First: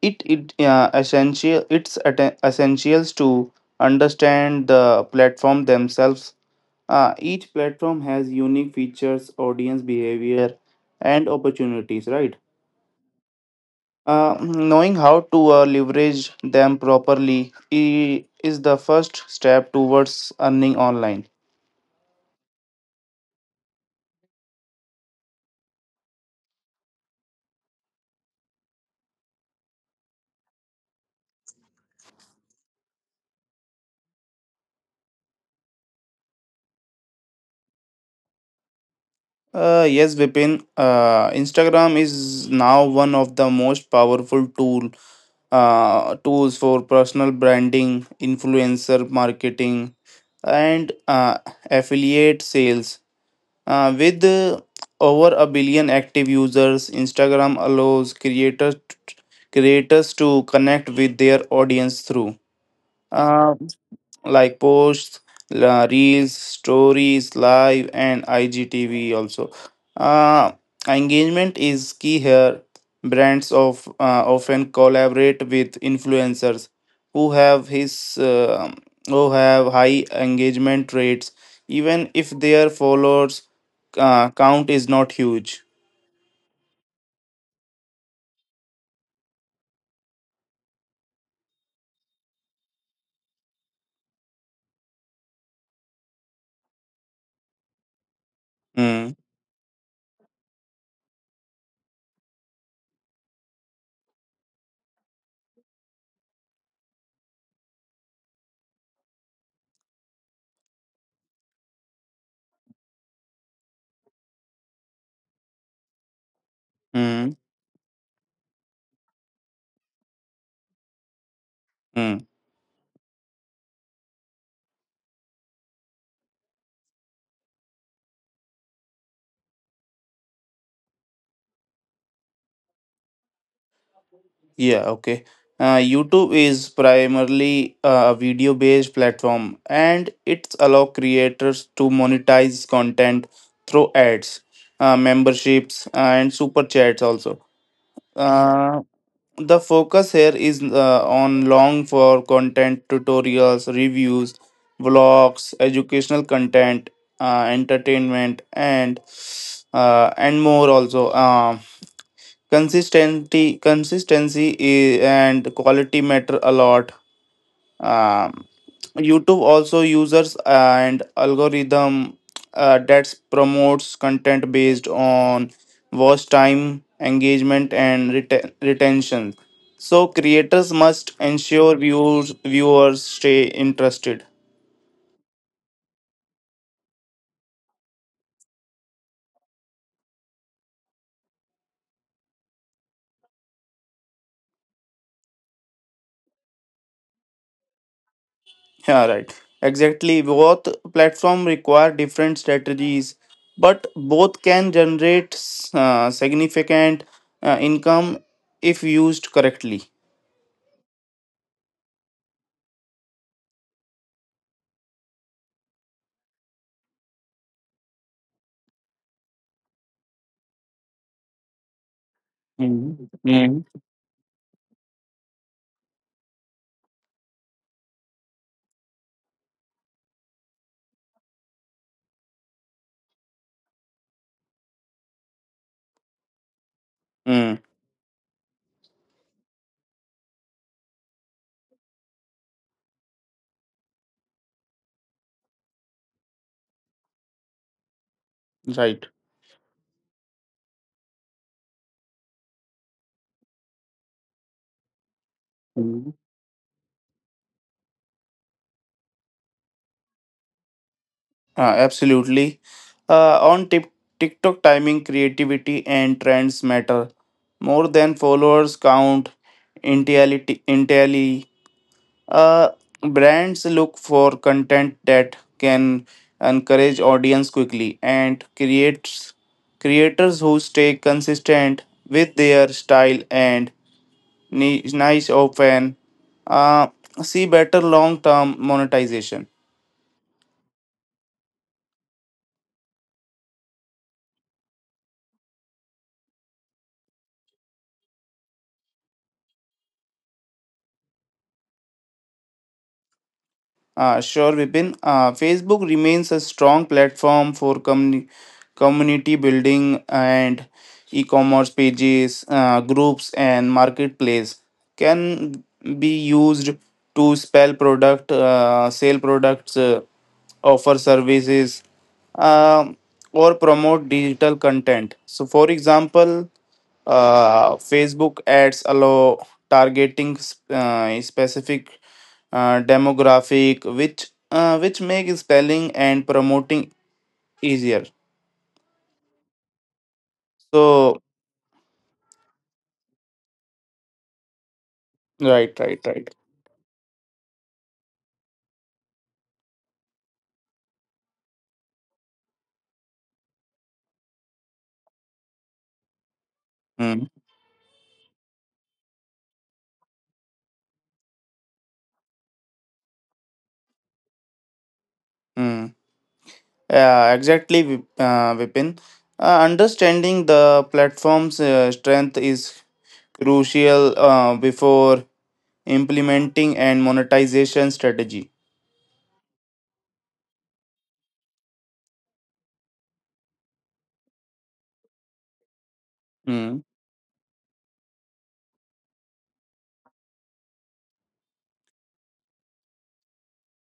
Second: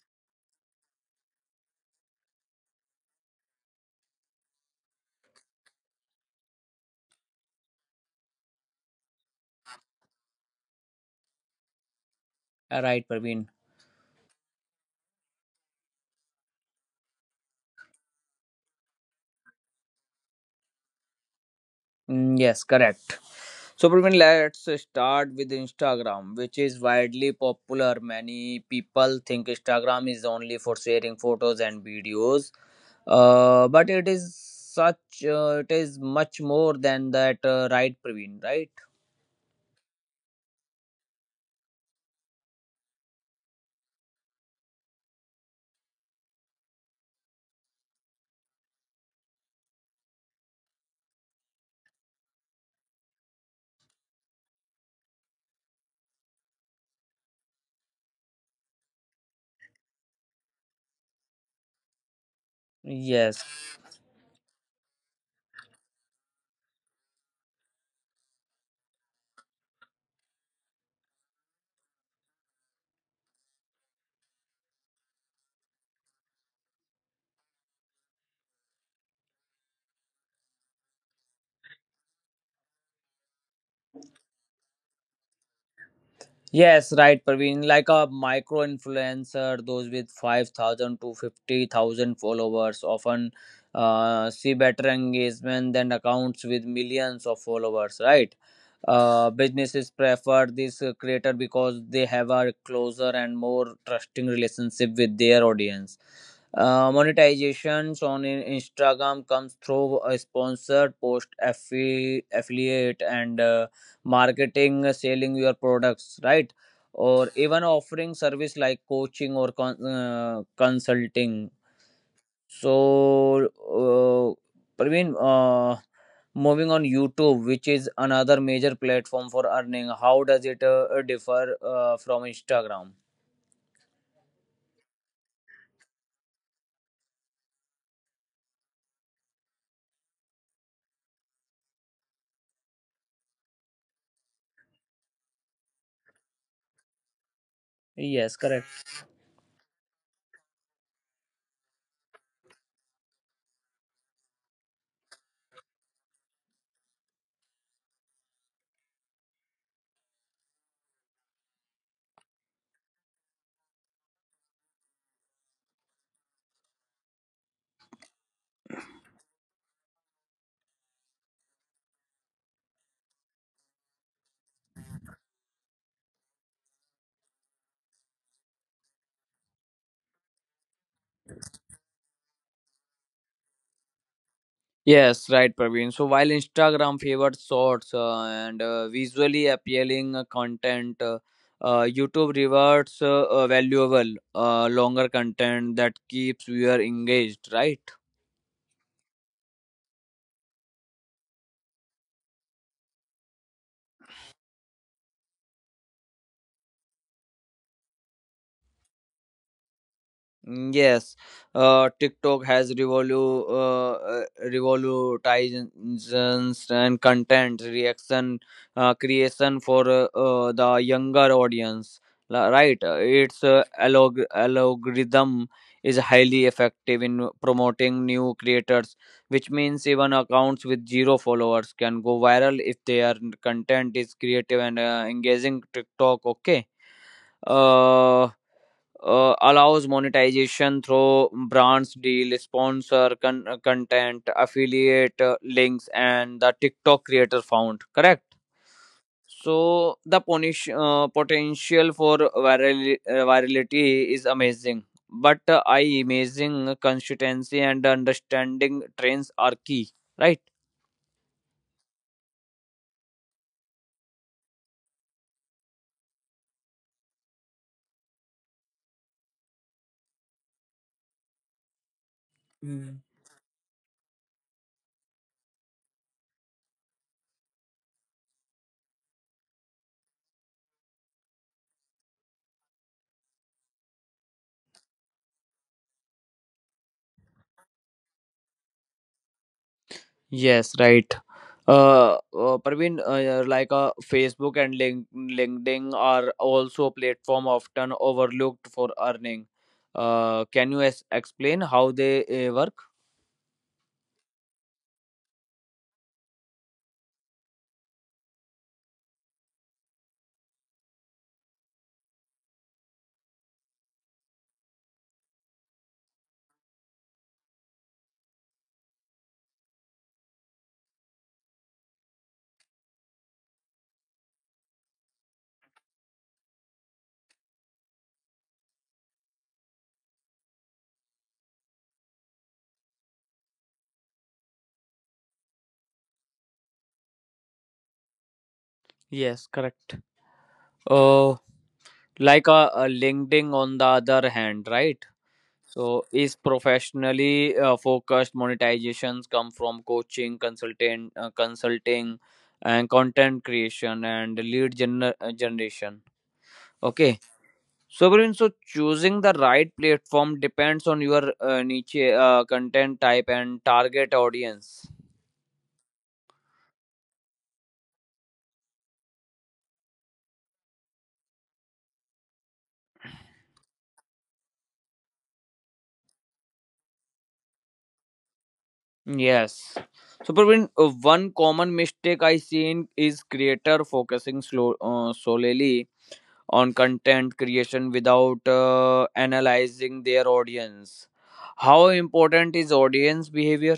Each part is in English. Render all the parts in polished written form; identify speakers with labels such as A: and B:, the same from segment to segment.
A: it it essential essentials to understand the platform themselves. Each platform has unique features, audience behavior, and opportunities. Right.
B: Right, Praveen.
A: Knowing how to leverage them properly is the first step towards earning online.
B: Mm, yes, correct. So, Praveen, let's start with Instagram, which is widely popular. Many people think Instagram is only for sharing photos and videos, but it is much more than that, right, Praveen? Right?
A: Yes, Vipin. Instagram is now one of the most powerful tools for personal branding, influencer marketing, and affiliate sales. With over a billion active users, Instagram allows creators to connect with their audience through.
B: Yes.
A: Uh, like posts, reels, stories, live, and IGTV also. Uh, Engagement is key here. Brands of often collaborate with influencers who have his uh, who have high engagement rates, even if their followers count is not huge.
B: Yes, right, Praveen. Like a micro influencer, those with 5,000 to 50,000 followers often see better engagement than accounts with millions of followers, right?
A: Mm,
B: Businesses prefer this creator because they have a closer and more trusting relationship with their audience. Monetizations on Instagram comes through a sponsored post, affiliate, and marketing, selling your products, right, or
A: mm,
B: even offering service like coaching or consulting.
A: mm.
B: So Praveen, moving on YouTube, which is another major platform for earning, how does it differ from Instagram?
A: Yeah, okay. YouTube is primarily a video-based platform, and it allows creators to monetize content through ads, memberships, and super chats also.
B: Yes, correct.
A: Uh, the focus here is on long form content, tutorials, reviews, vlogs, educational content, entertainment, and more also. Consistency and quality matter a lot. Um, YouTube also users and algorithm that promotes content based on watch time, engagement, and retention. So creators must ensure viewers stay interested.
B: Yes, right, Praveen. So while Instagram favors shorts and visually appealing content, YouTube rewards valuable longer content that keeps viewer engaged, right?
A: Yeah, right. Exactly. Both platform require different strategies, but both can generate significant income if used correctly.
B: Mm. Yes, TikTok has revolutionizations and content reaction creation for the younger audience. Right.
A: Mm,
B: Its
A: mm,
B: algorithm is highly effective in promoting new creators, which means even accounts with zero followers can go viral if their content is creative and engaging. TikTok, okay,
A: Mm,
B: uh, allows monetization through brands deal sponsor content, affiliate links, and the TikTok creator found, correct.
A: right.
B: So the punish, potential for viral, virality is amazing, but I
A: mm.
B: amazing consistency and understanding trends are key, right?
A: Uh, Absolutely. On TikTok, timing, creativity, and trends matter more than followers count entirely. entirely Uh,
B: Mm.
A: Brands look for content that can encourage audience quickly and creates creators who stay consistent with their style and niche often uh, see better long-term monetization.
B: Yes, right. Praveen, yeah, like Facebook and LinkedIn are also a platform often overlooked for earning. Can you explain how they work?
A: Sure, Vipin. Facebook remains a strong platform for community building and e-commerce pages, groups, and marketplace can be used to spell product, sell products, offer services, um or promote digital content. So, for example, Facebook ads allow targeting specific demographic, which make spelling and promoting easier.
B: Yes, correct.
A: So
B: Uh, like LinkedIn on the other hand, right?
A: right, right,
B: So
A: right.
B: is professionally focused, monetizations come from coaching, consultant, consulting, and content creation and lead generation.
A: Mm,
B: Okay. So, Praveen, so choosing the right platform depends on your niche, content type, and target audience.
A: mm. Yeah, exactly, Vipin. Understanding the platform's strength is crucial before implementing and monetization strategy.
B: Yes. So, Praveen, one common mistake I seen is creator focusing solely
A: Hmm.
B: on content creation without analyzing their audience. How important is audience behavior?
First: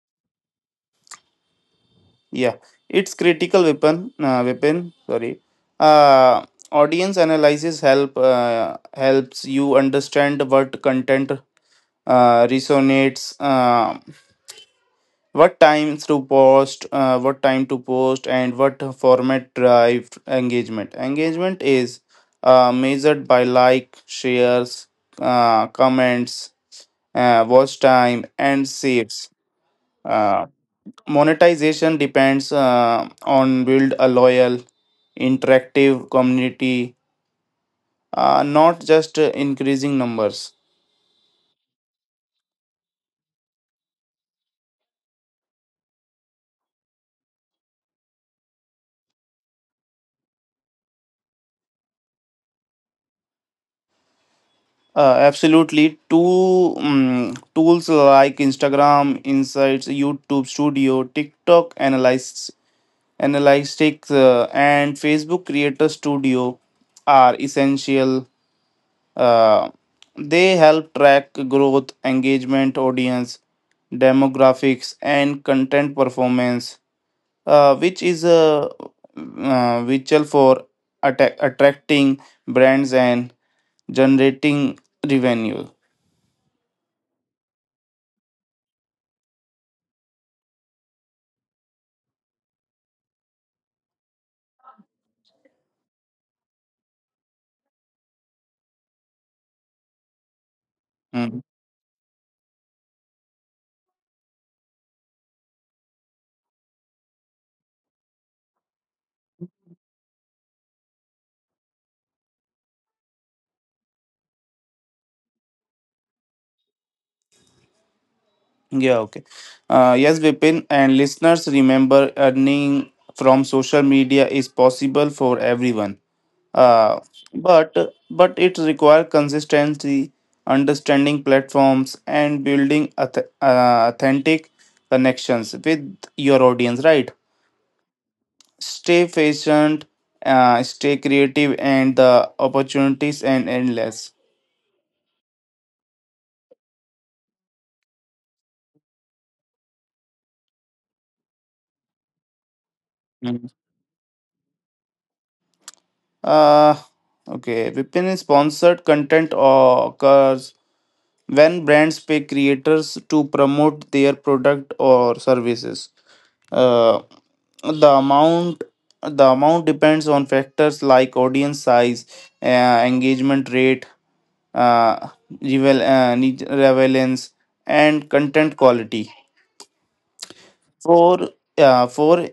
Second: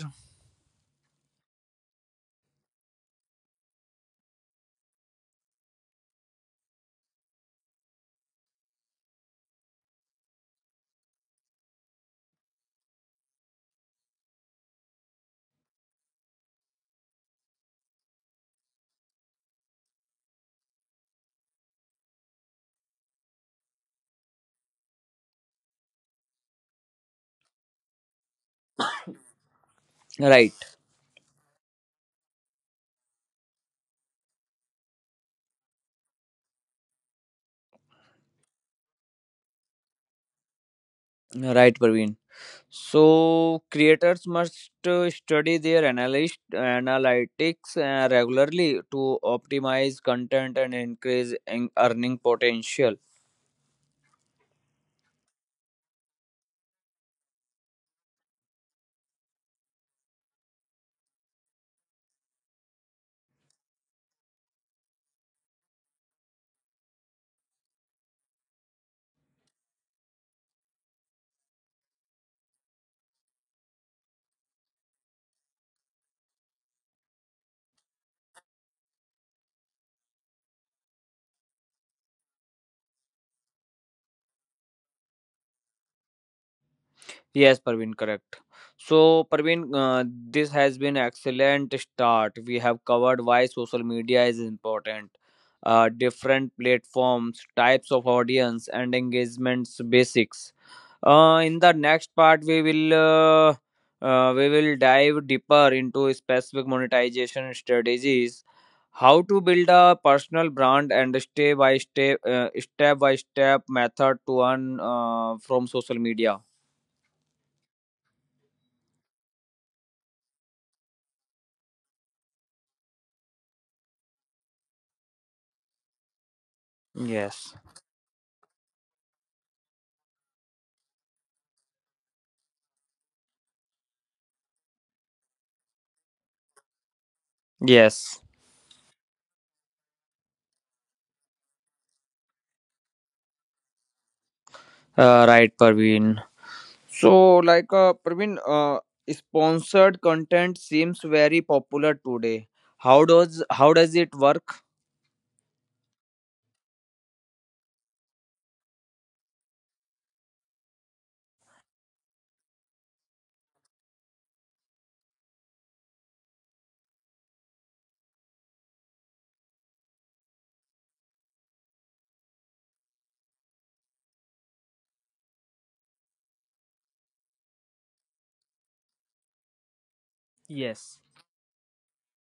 A: Yeah, its critical weapon sorry uh, audience analysis helps you understand what content resonates what time to post and what format drive engagement. Is measured by like shares comments watch time and saves.
B: Right,
A: Monetization depends on build a loyal, interactive community, not just increasing numbers.
B: right, Praveen. So creators must study their analyst analytics regularly to optimize content and increase in earning potential.
A: Absolutely. Two Tools like Instagram Insights, YouTube Studio, TikTok Analysis, Analytics, and Facebook Creator Studio are essential. Uh, they help track growth, engagement, audience, demographics, and content performance , which is vital for attracting brands and generating revenue.
B: Yes, Parveen, correct. So Parveen, this has been excellent start. We have covered why social media is important, different platforms, types of audience, and engagements basics.
A: Mm.
B: In the next part, we will dive deeper into specific monetization strategies, how to build a personal brand, and step by step method to earn from social media.
A: Yeah, okay. Yes, Vipin, and listeners, remember earning from social media is possible for everyone. Uh,
B: Yes.
A: but but it requires consistency, understanding platforms, and building authentic connections with your audience, right?
B: Yes.
A: Stay patient, stay creative, and the opportunities and endless.
B: Right, Parveen. So, like, Parveen, sponsored content seems very popular today.
A: Mm.
B: How does it work?
A: Uh, okay, Vipin is Sponsored content occurs when brands pay creators to promote their product or services. Uh, the amount the amount depends on factors like audience size, uh, engagement rate, uh, revel- uh, relevance, and content quality.
B: Yes.
A: For for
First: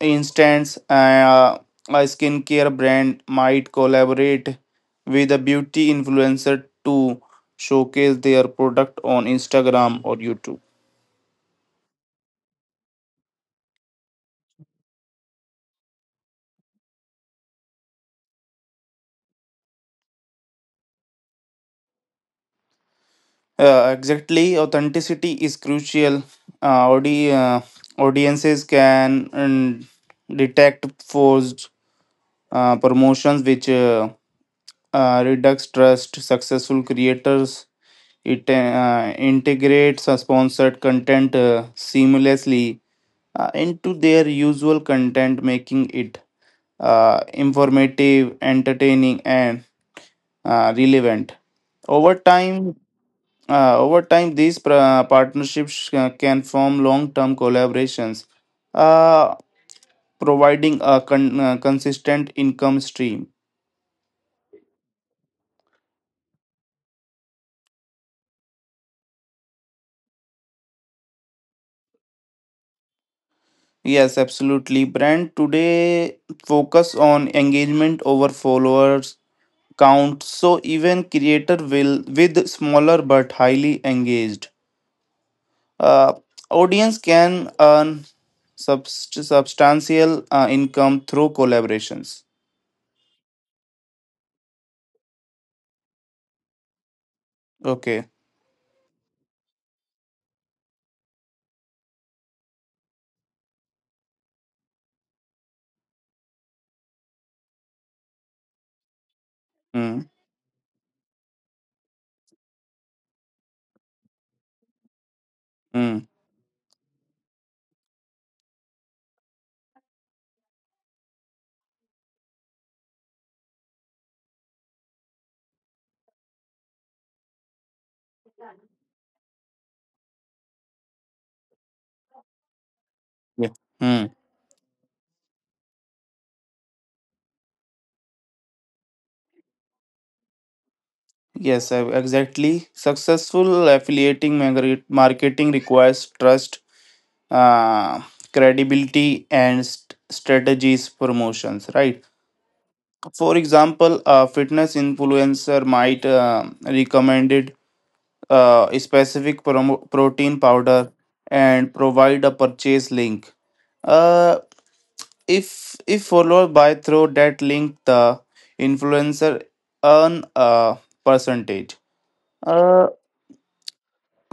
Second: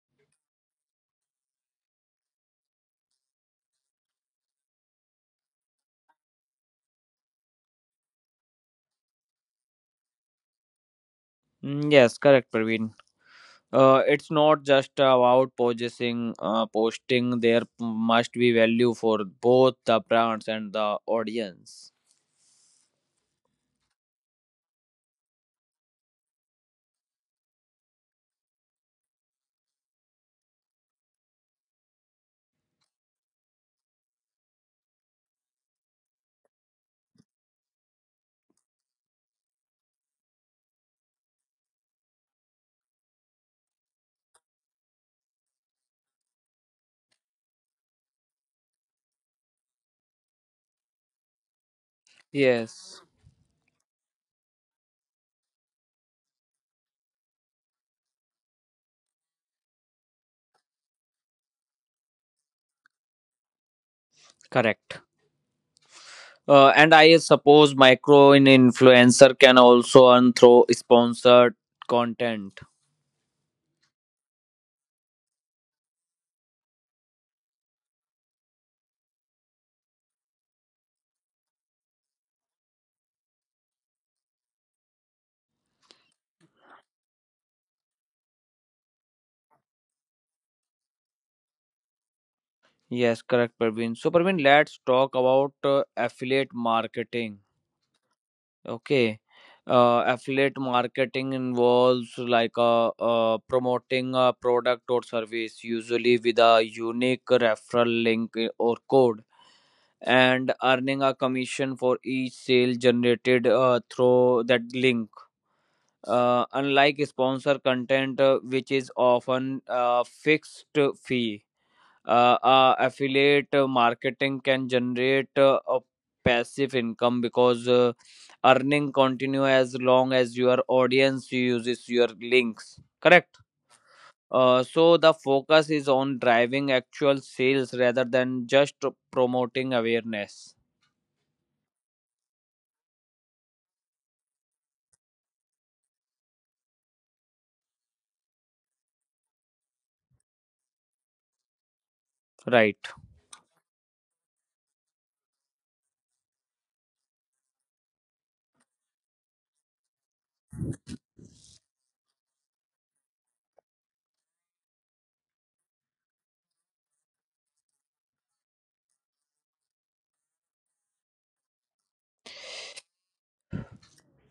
A: instance, a skincare brand might collaborate with a beauty influencer to showcase their product on Instagram or YouTube.
B: Mm, yes, correct, Parveen. It's not just about posting, there must be value for both the brands and the audience.
A: Exactly, authenticity is crucial. Uh, audi- uh, Audiences can detect forged promotions, which reduce trust. Successful creators it integrates sponsored content seamlessly into their usual content, making it informative, entertaining, and relevant. Over time,
B: Yes.
A: Over time, these partnerships can form long-term collaborations, uh, providing a consistent income stream.
B: Correct. And I suppose micro in influencer can also earn through sponsored content.
A: Yes, absolutely. Brand today focus on engagement over followers count, so even creator will with smaller but highly engaged Uh, audience can earn substantial income through collaborations.
B: Yes, correct, Praveen. So Praveen, let's talk about affiliate marketing.
A: Okay.
B: Okay. Affiliate marketing involves like promoting a product or service, usually with a unique referral link, or code,
A: Mm,
B: and earning a commission for each sale generated through that link.
A: mm,
B: Unlike sponsor content, which is often a fixed fee, affiliate marketing can generate a passive income, because earning continue as long as your audience uses your links, correct.
A: yeah. Mm.
B: So the focus is on driving actual sales rather than just promoting awareness,
A: Yes, exactly. Successful affiliating marketing requires trust, uh, credibility, and strategies promotions. Right.
B: right?
A: For example, a fitness influencer might recommend a specific protein powder and provide a purchase link. Uh, if if followed by through that link, the influencer earn a percentage. Uh,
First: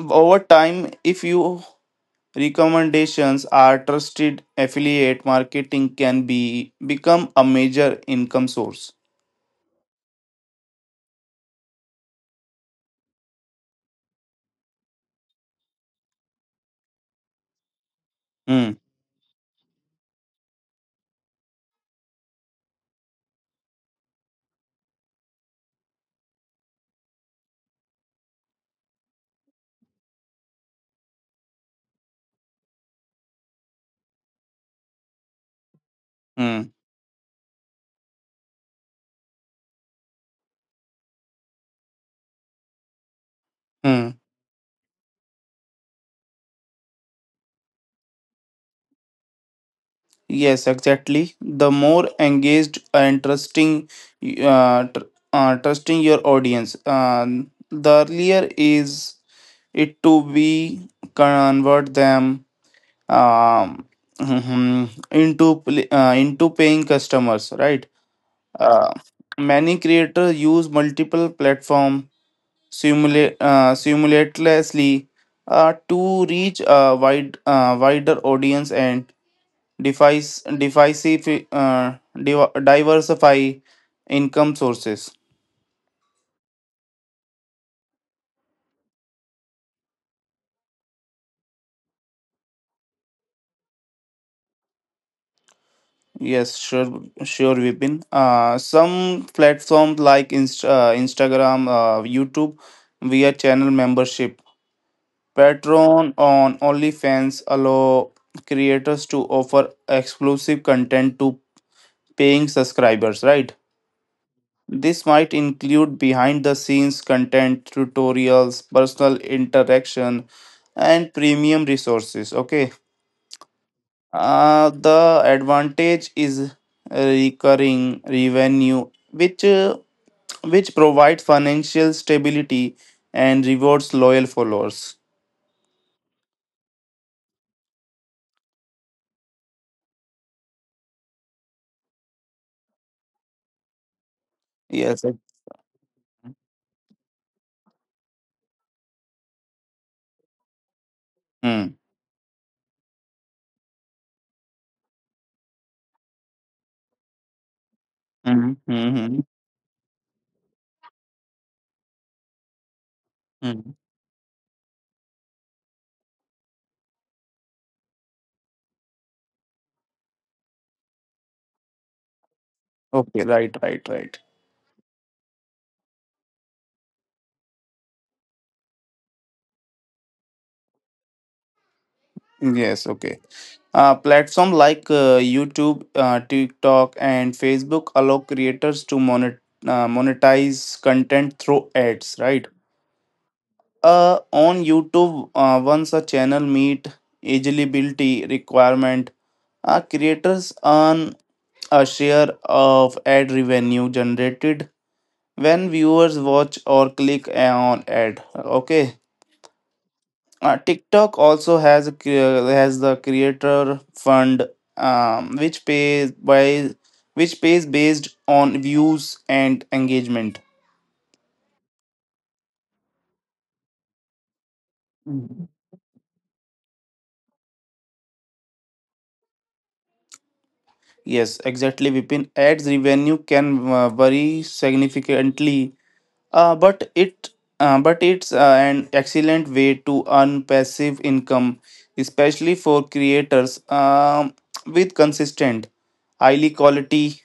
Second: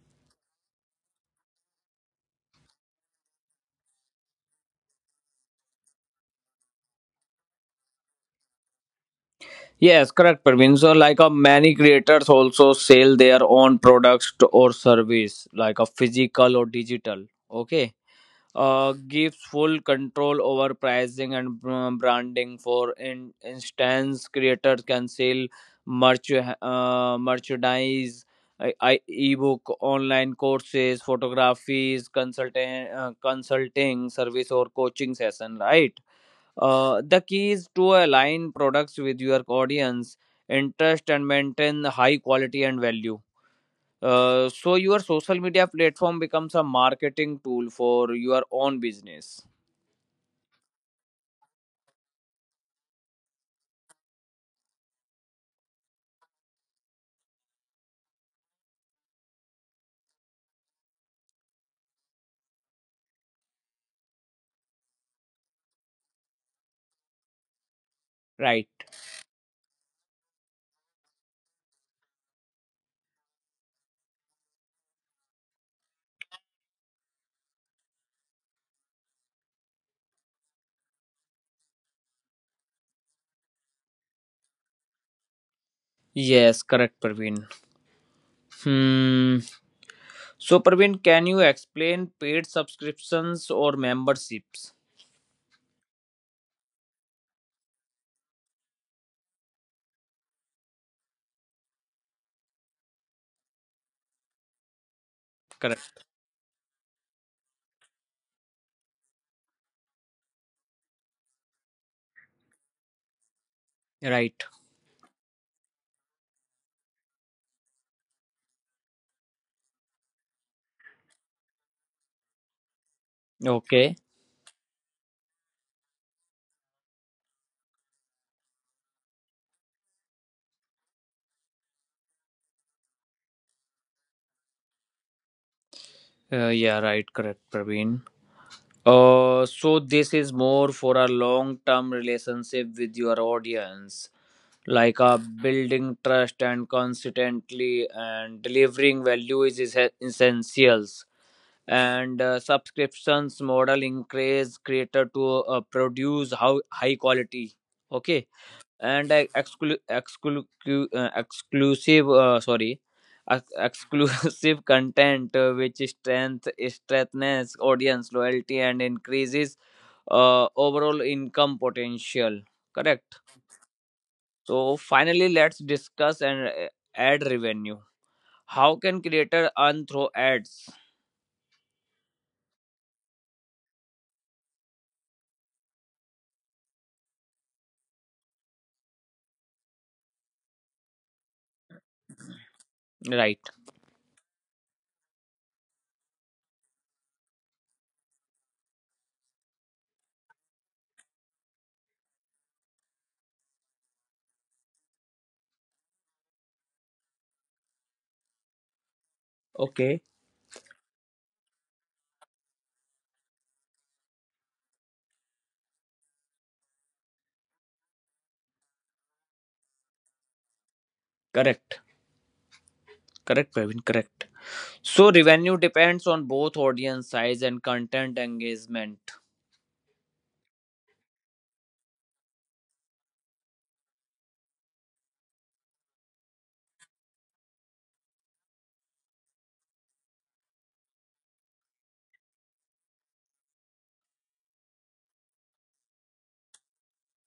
A: Over time, if your recommendations are trusted, affiliate marketing can be become a major income source.
B: Yes, correct, Praveen. So like many creators also sell their own products or service, like a physical or digital, okay,
A: Hmm.
B: gives full control over pricing and branding. For instance, creators can sell merchandise, ebook, online courses, photographies, consulting service, or coaching session. Right.
A: Hmm.
B: The key is to align products with your audience interest and maintain high quality and value.
A: Hmm.
B: So your social media platform becomes a marketing tool for your own business,
A: Yes, exactly. The more engaged and trusting, uh, tr- trusting your audience, the earlier is it to be convert them, um, into paying customers, right?
B: right?
A: Uh, Many creators use multiple platform simulate simultaneously to reach a wider audience and defies defies uh, diversify income sources.
B: Yes, correct, Praveen. Hmm. So Praveen, can you explain paid subscriptions or memberships?
A: Yes, sure, Vipin. Some platforms like Instagram, YouTube via channel membership,
B: Correct.
A: Patreon, on OnlyFans allow creators to offer exclusive content to paying subscribers, right?
B: Right.
A: This might include behind the scenes content, tutorials, personal interaction, and premium resources. Okay.
B: Okay.
A: The advantage is recurring revenue, which provides financial stability and rewards loyal followers.
B: Yeah, right, correct, Praveen. So this is more for a long-term relationship with your audience, like
A: Yes.
B: a building trust and consistently and delivering value is essentials.
A: Mm.
B: And subscriptions model increase creator to produce how high quality, okay, and
A: Mm-hmm.
B: uh, exclusive uh, sorry
A: Mm-hmm.
B: exclusive content which strengthens audience loyalty and increases overall income potential, correct.
A: Okay. Right.
B: So finally, let's discuss and ad revenue. How can creator earn through ads?
A: Yes. Okay. Platform like YouTube, TikTok, and Facebook allow creators to monetize content through ads, right?
B: Right.
A: On YouTube, once a channel meet eligibility requirement, creators earn a share of ad revenue generated when viewers watch or click on ad. Okay.
B: Okay.
A: TikTok also has has the creator fund, um, which pays by which pays based on views and engagement.
B: Correct. Correct, Praveen. Correct. So revenue depends on both audience size and content engagement.
A: Yes, exactly. Vipin, ads revenue can vary significantly, uh, but it but it's an excellent way to earn passive income, especially for creators with consistent, highly quality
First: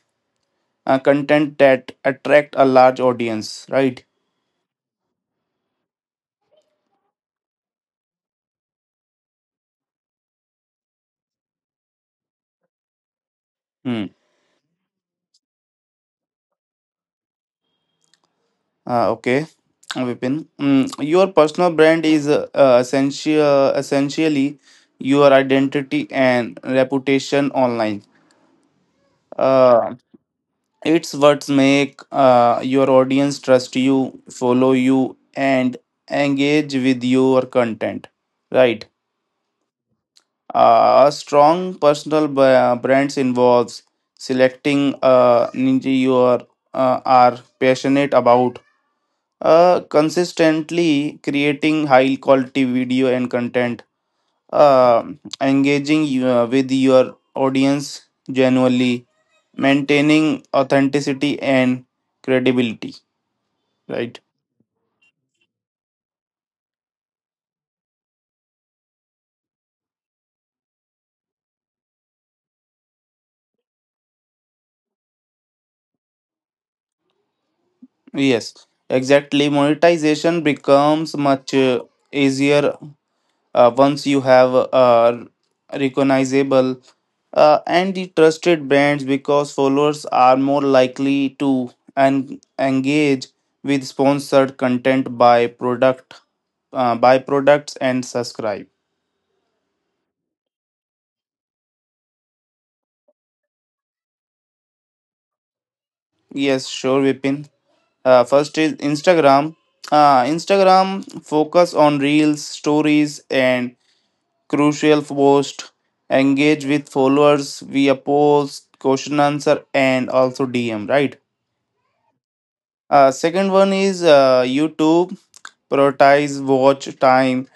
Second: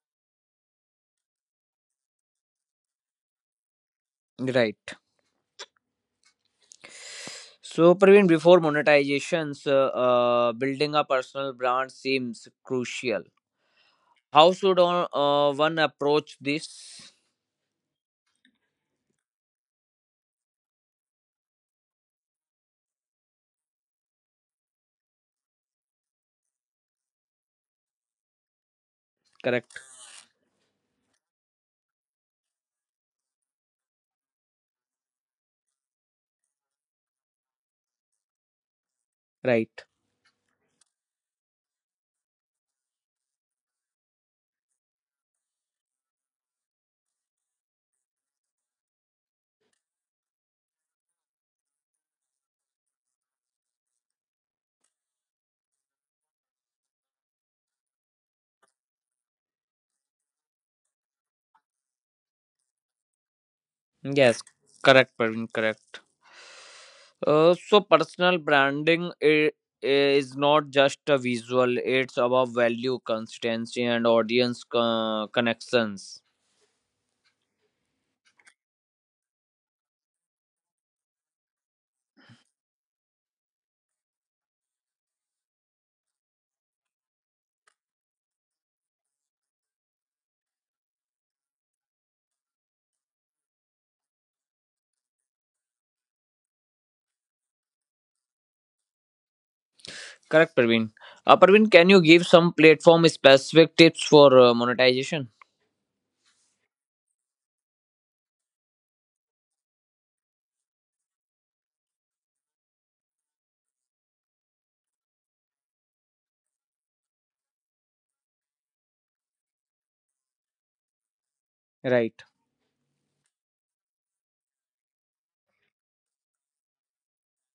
A: content that attract a large audience. Right.
B: Right. So Praveen, before monetizations, building a personal brand seems crucial.
A: Hmm.
B: How should one approach this?
A: Uh, okay, Vipin. Your personal brand is essentially your identity and reputation online.
B: Correct.
A: Uh, it's what make your audience trust you, follow you, and engage with your content. Right.
B: Right.
A: A strong personal brands involves selecting ninja you are passionate about, consistently creating high quality video and content, uh, engaging with your audience genuinely, maintaining authenticity and credibility, right?
B: Yes, correct, Praveen, correct. So personal branding is not just a visual, it's about value, consistency, and audience connections,
A: Yes, exactly. Monetization becomes much easier. Once you have recognizable and the trusted brands, because followers are more likely to engage with sponsored content by product, by products and subscribe.
B: correct, Praveen. Praveen, can you give some platform specific tips for monetization?
A: Yes, sure, Vipin. First is Instagram. Instagram, focus on reels, stories and crucial post, engage with followers via posts, question answer and also DM, right?
B: Right,
A: Second one is YouTube, prioritize watch time,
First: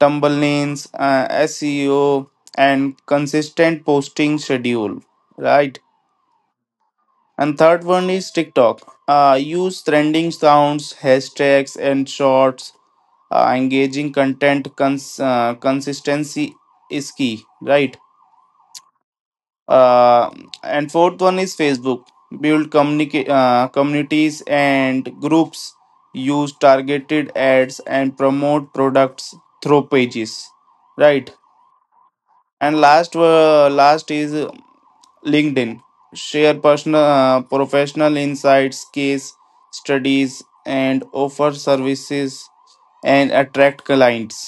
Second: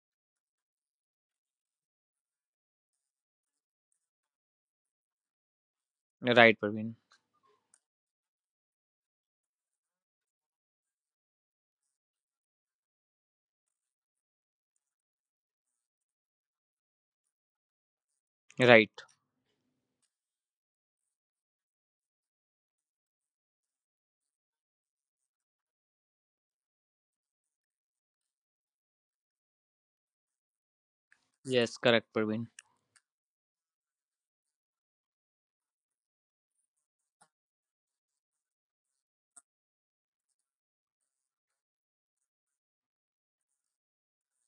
A: tumble lanes, SEO, and consistent posting schedule. Right.
B: right, Praveen,
A: And third one is TikTok. Use trending sounds, hashtags, and shorts. Engaging content consistency is key. Right.
B: right.
A: uh, and fourth one is Facebook, build communities and groups, use targeted ads and promote products through pages, right.
B: Yes, correct, Praveen,
A: And last is LinkedIn, share personal professional insights, case studies and offer services and attract clients,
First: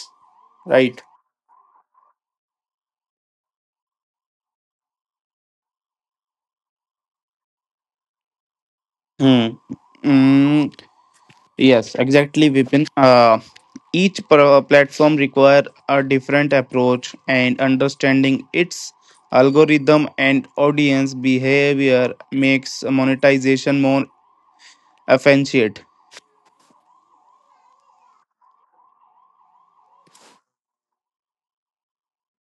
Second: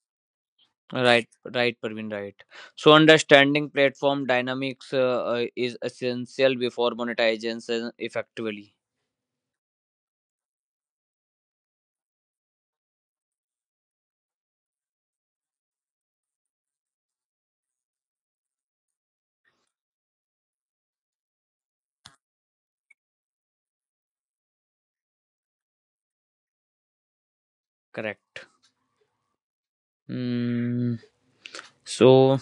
A: right.
B: right. Right, Praveen, right. So understanding platform dynamics is essential before monetization effectively,
A: Hmm. Mm, Yes, exactly, Vipin. Each platform require a different approach and understanding its algorithm and audience behavior makes monetization more efficient.
B: correct. Mm, so,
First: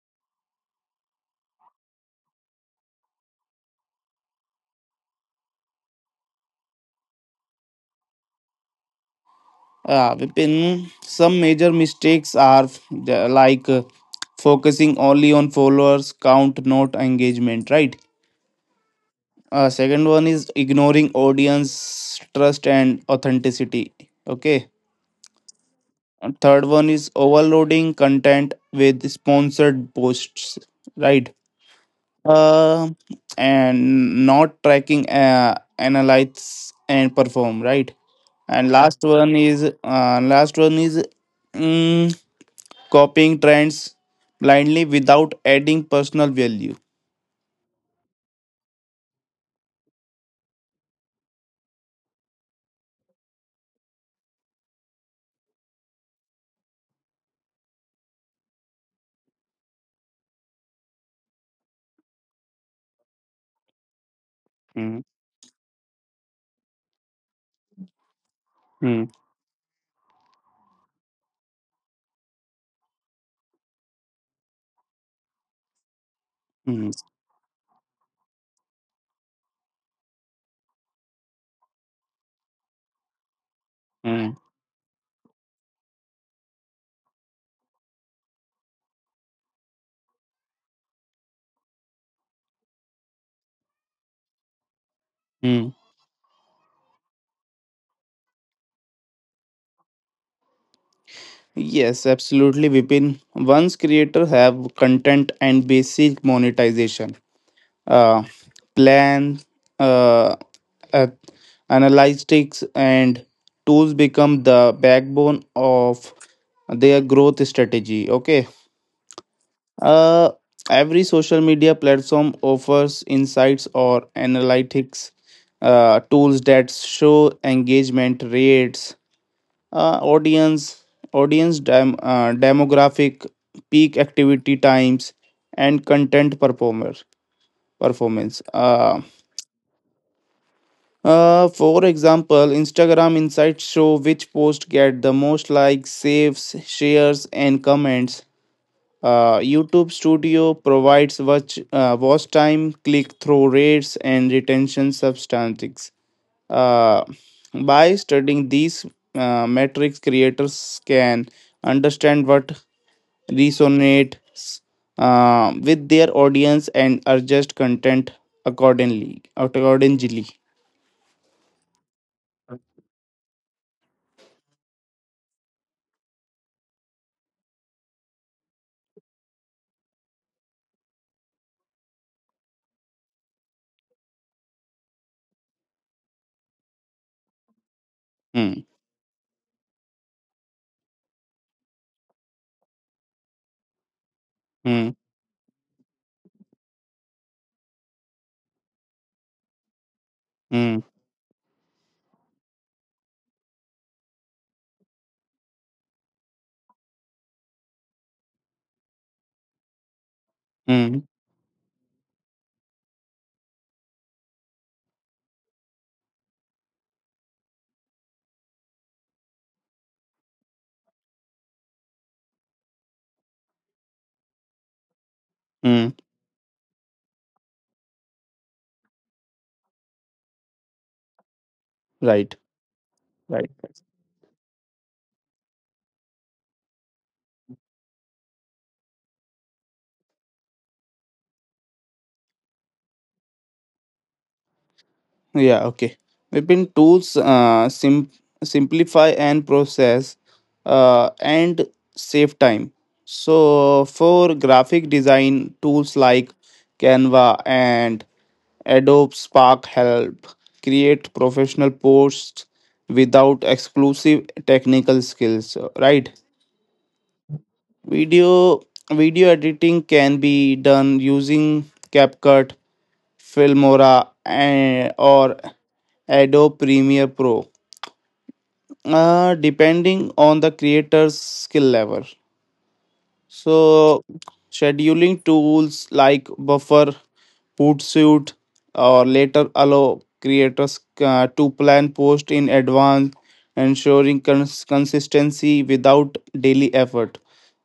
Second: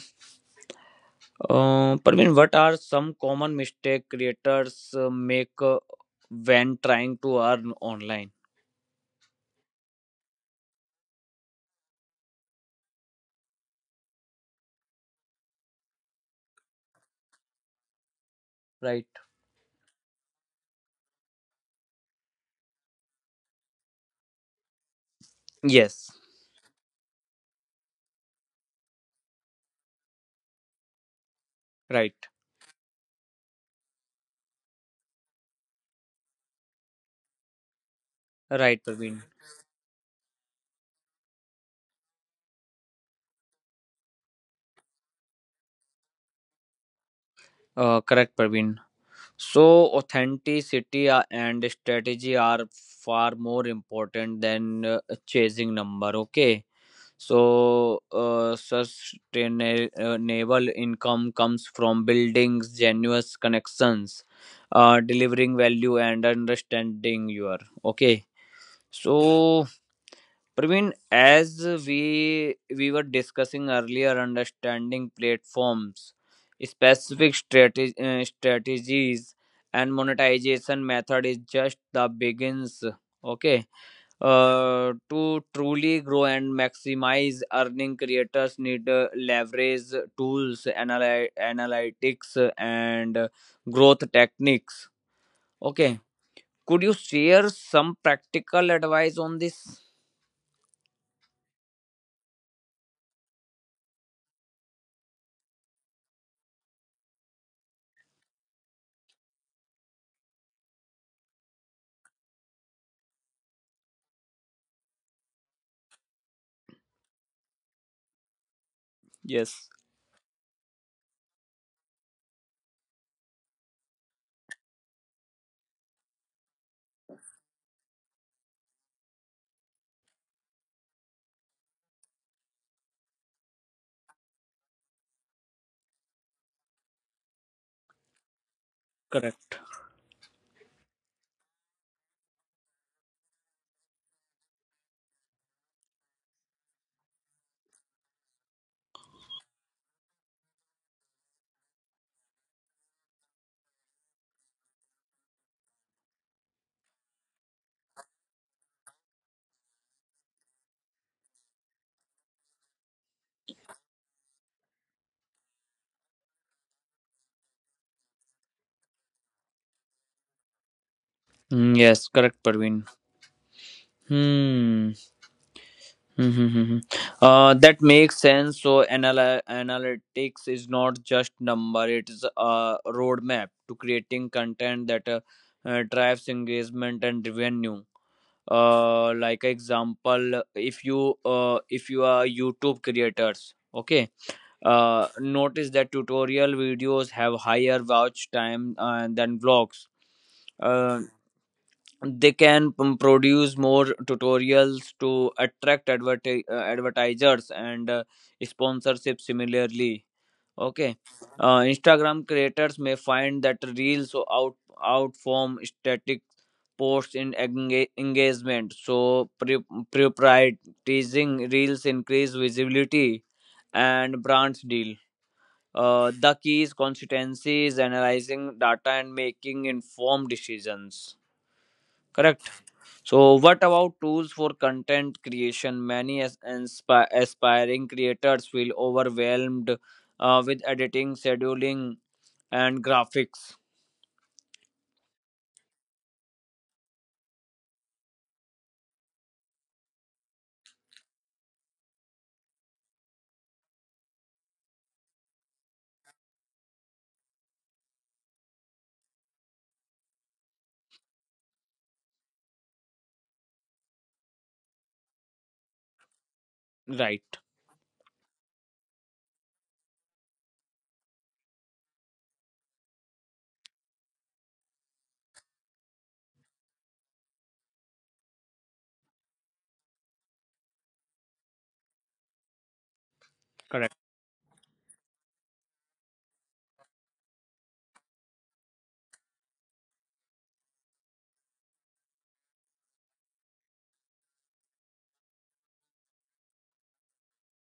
B: Parveen, what are some common mistake creators make when trying to earn online?
A: Vipin, some major mistakes are focusing only on followers count, not engagement, right?
B: Right.
A: Second one is ignoring audience trust and authenticity. Okay.
B: Yes.
A: And third one is overloading content with sponsored posts, right?
B: Right.
A: Uh, and not tracking analyze and perform, right? And
B: Right,
A: last
B: Parveen.
A: one is mm, copying trends blindly without adding personal value.
B: Correct, Parveen. So, authenticity and strategy are far more important than chasing number. Okay. So, sustainable income comes from building genuous connections,
A: Mm,
B: delivering value, and understanding your, okay.
A: mm,
B: So, Praveen, as we were discussing earlier, understanding platforms,
A: mm,
B: specific strategies, and monetization method is just the begins. Okay.
A: mm,
B: To truly grow and maximize earning, creators need leverage tools, analytics, and growth techniques.
A: mm.
B: Okay, could you share some practical advice on this?
A: Yes, absolutely, Vipin. Once creator have content and basic monetization, uh, plan, uh, uh, analytics, and tools become the backbone of their growth strategy. Okay.
B: Yes,
A: Uh, every social media platform offers insights or analytics tools that show engagement rates, uh, audience, audience demographic, peak activity times, and content performer performance.
B: correct.
A: For example, Instagram insights show which posts get the most likes, saves, shares, and comments. YouTube Studio provides watch time, click through rates, and retention statistics. Uh, by studying these metrics, creators can understand what resonates with their audience and adjust content accordingly.
B: Mm, yes, correct, Parveen. Hmm. Mm-hmm. That makes sense. So analytics is not just number; it's a roadmap to creating content that drives engagement and revenue.
A: Hmm,
B: Like example, if you are YouTube creators, okay,
A: hmm,
B: notice that tutorial videos have higher watch time than vlogs.
A: hmm.
B: Uh, they can produce more tutorials to attract advertisers and sponsorship similarly, okay.
A: Mm,
B: Instagram creators may find that reels or outform static posts in engagement, so prioritizing reels increase visibility and brands deal.
A: mm,
B: The key is consistency is analyzing data and making informed decisions,
A: right,
B: correct. So,
A: right.
B: what about tools for content creation? Many aspiring creators feel overwhelmed with editing, scheduling, and graphics.
A: Yeah, okay. Weapon tools simplify and process and save time. So, for graphic design, tools like Canva and Adobe Spark help create professional posts without exclusive technical skills, right?
B: Right,
A: Video Video editing can be done using CapCut, Filmora, and, or Adobe Premiere Pro, depending on the creator's skill level.
B: correct,
A: So, scheduling tools like Buffer, Hootsuite, or later allow creators to plan posts in advance, ensuring consistency without daily effort.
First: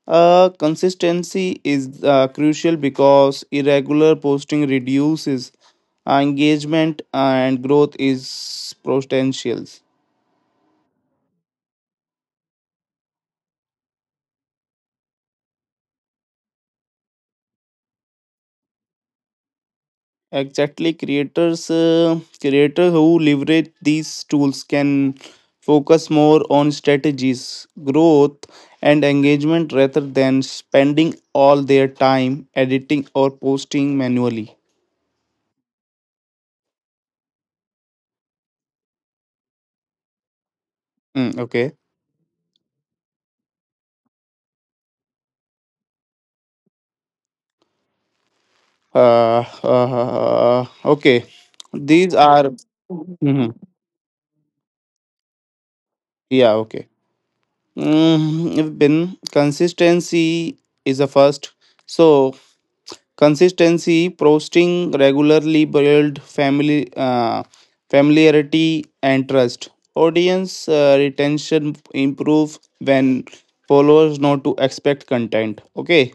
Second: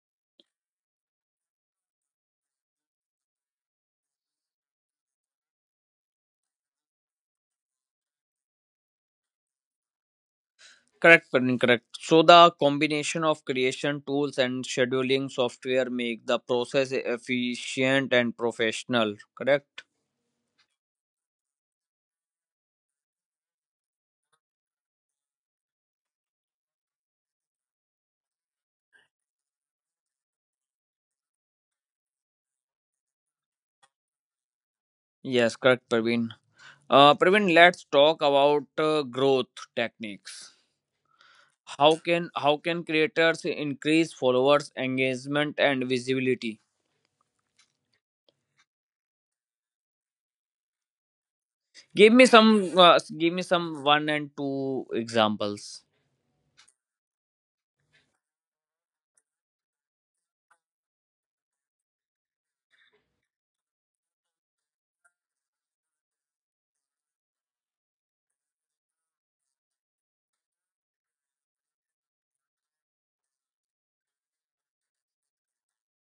A: Consistency is crucial because irregular posting reduces engagement and growth is potential.
B: correct, Praveen, correct. So, the combination of creation tools and scheduling software make the process efficient and professional, correct?
A: Exactly, creators who leverage these tools can focus more on strategies, growth, and engagement rather than spending all their time editing or posting manually.
B: Yes, correct, Praveen. Praveen, let's talk about growth techniques.
A: Okay.
B: How can creators increase followers, engagement, and visibility?
A: Okay. These are.
B: Give me
A: Mhm.
B: some one and two examples.
A: Yeah, okay. If been consistency is a first. So consistency, posting regularly build family familiarity and trust. Audience retention improve when followers know to expect content. Okay,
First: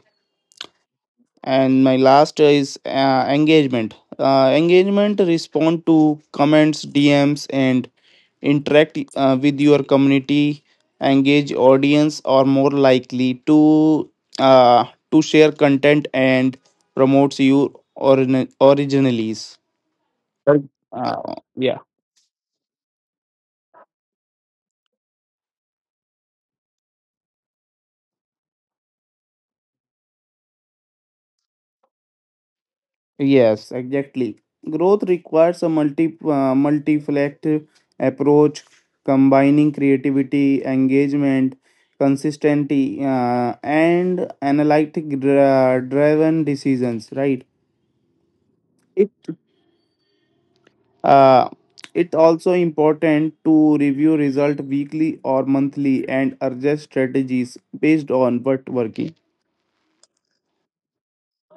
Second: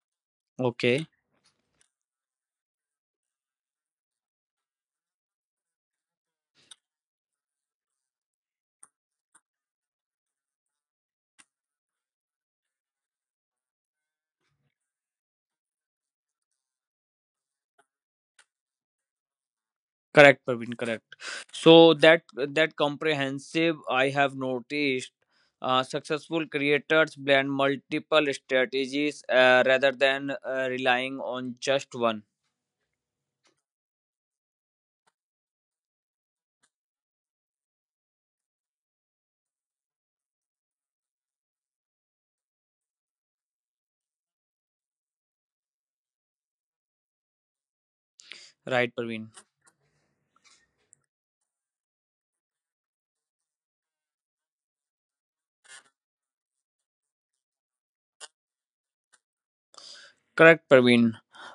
B: Okay,
A: and my last is engagement. Engagement respond to comments, DMs, and interact with your community, engage audience or more likely uh, to share content and promotes your originalities.
B: correct,
A: Right.
B: Praveen, correct.
A: uh, yeah
B: So that comprehensive, I have noticed. Successful creators blend multiple strategies rather than relying on just one.
A: yes, exactly. Growth requires a multi-faceted approach combining creativity, engagement, consistency, and analytic driven decisions, right.
B: Right,
A: It.
B: Praveen.
A: Uh, it's also important to review result weekly or monthly and adjust strategies based on what working.
B: Correct, Praveen.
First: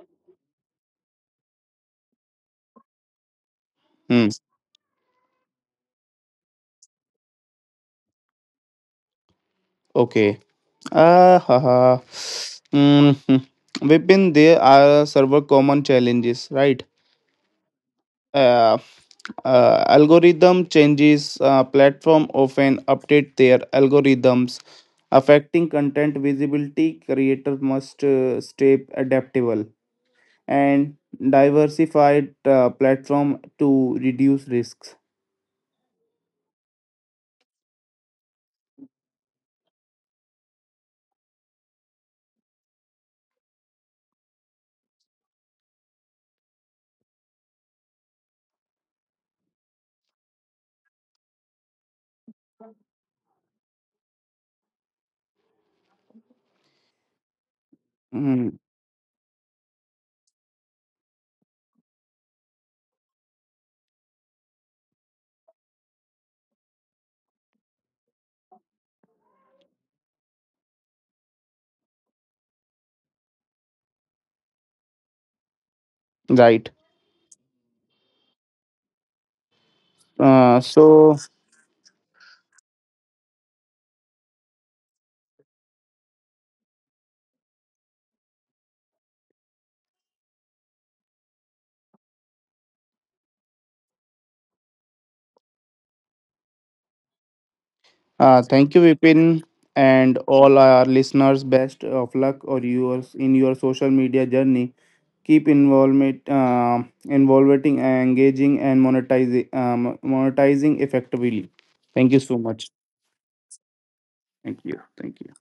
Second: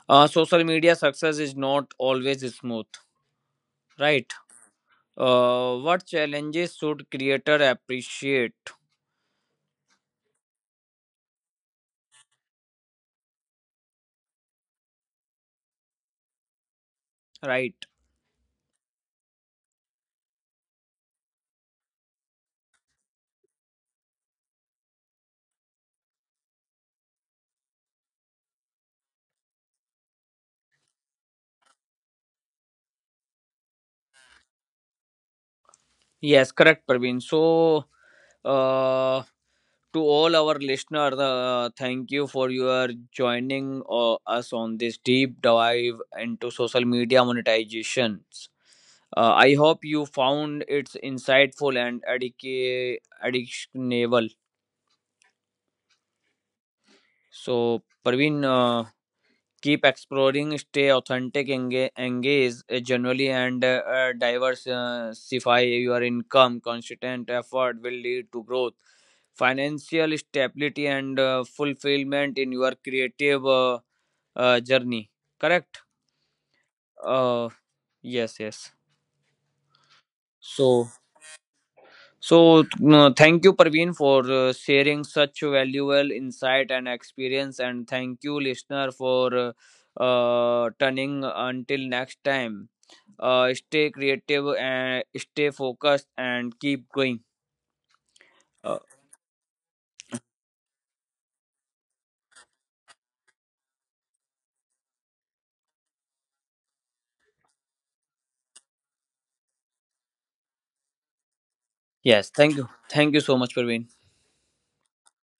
B: Social media success is not always smooth,
A: Hmm.
B: right? What challenges should creator appreciate?
A: Okay. Ah, ha, ha. Mm-hmm. Within there are several common challenges, right?
B: Right.
A: Uh, Algorithm changes. Platform often update their algorithms, affecting content visibility. Creator must stay adaptable and diversified platform to reduce risks.
B: Yes, correct, Praveen. So, uh, to all our listeners, thank you for your joining us on this deep dive into social media monetizations. I hope you found it insightful and addictionable. So, Praveen,
A: Mhm.
B: keep exploring, stay authentic, engage generally, and diversify your income, constant effort will lead to growth, financial stability, and fulfillment in your creative journey, correct.
A: Right.
B: uh, yes, yes.
A: Uh,
B: so
A: so,
B: So, thank you, Parveen, for sharing such valuable insight and experience. And thank you, listener, for turning until next time. Stay creative and stay focused and keep going.
A: Thank
B: Uh,
A: you, Vipin, and all our listeners. Best of luck or yours in your social media journey. Keep involvement, involving, engaging, and monetizing, monetizing effectively. Thank you
B: yes,
A: so
B: thank you.
A: much.
B: Thank you so much, Parveen.
A: Thank you. Thank you.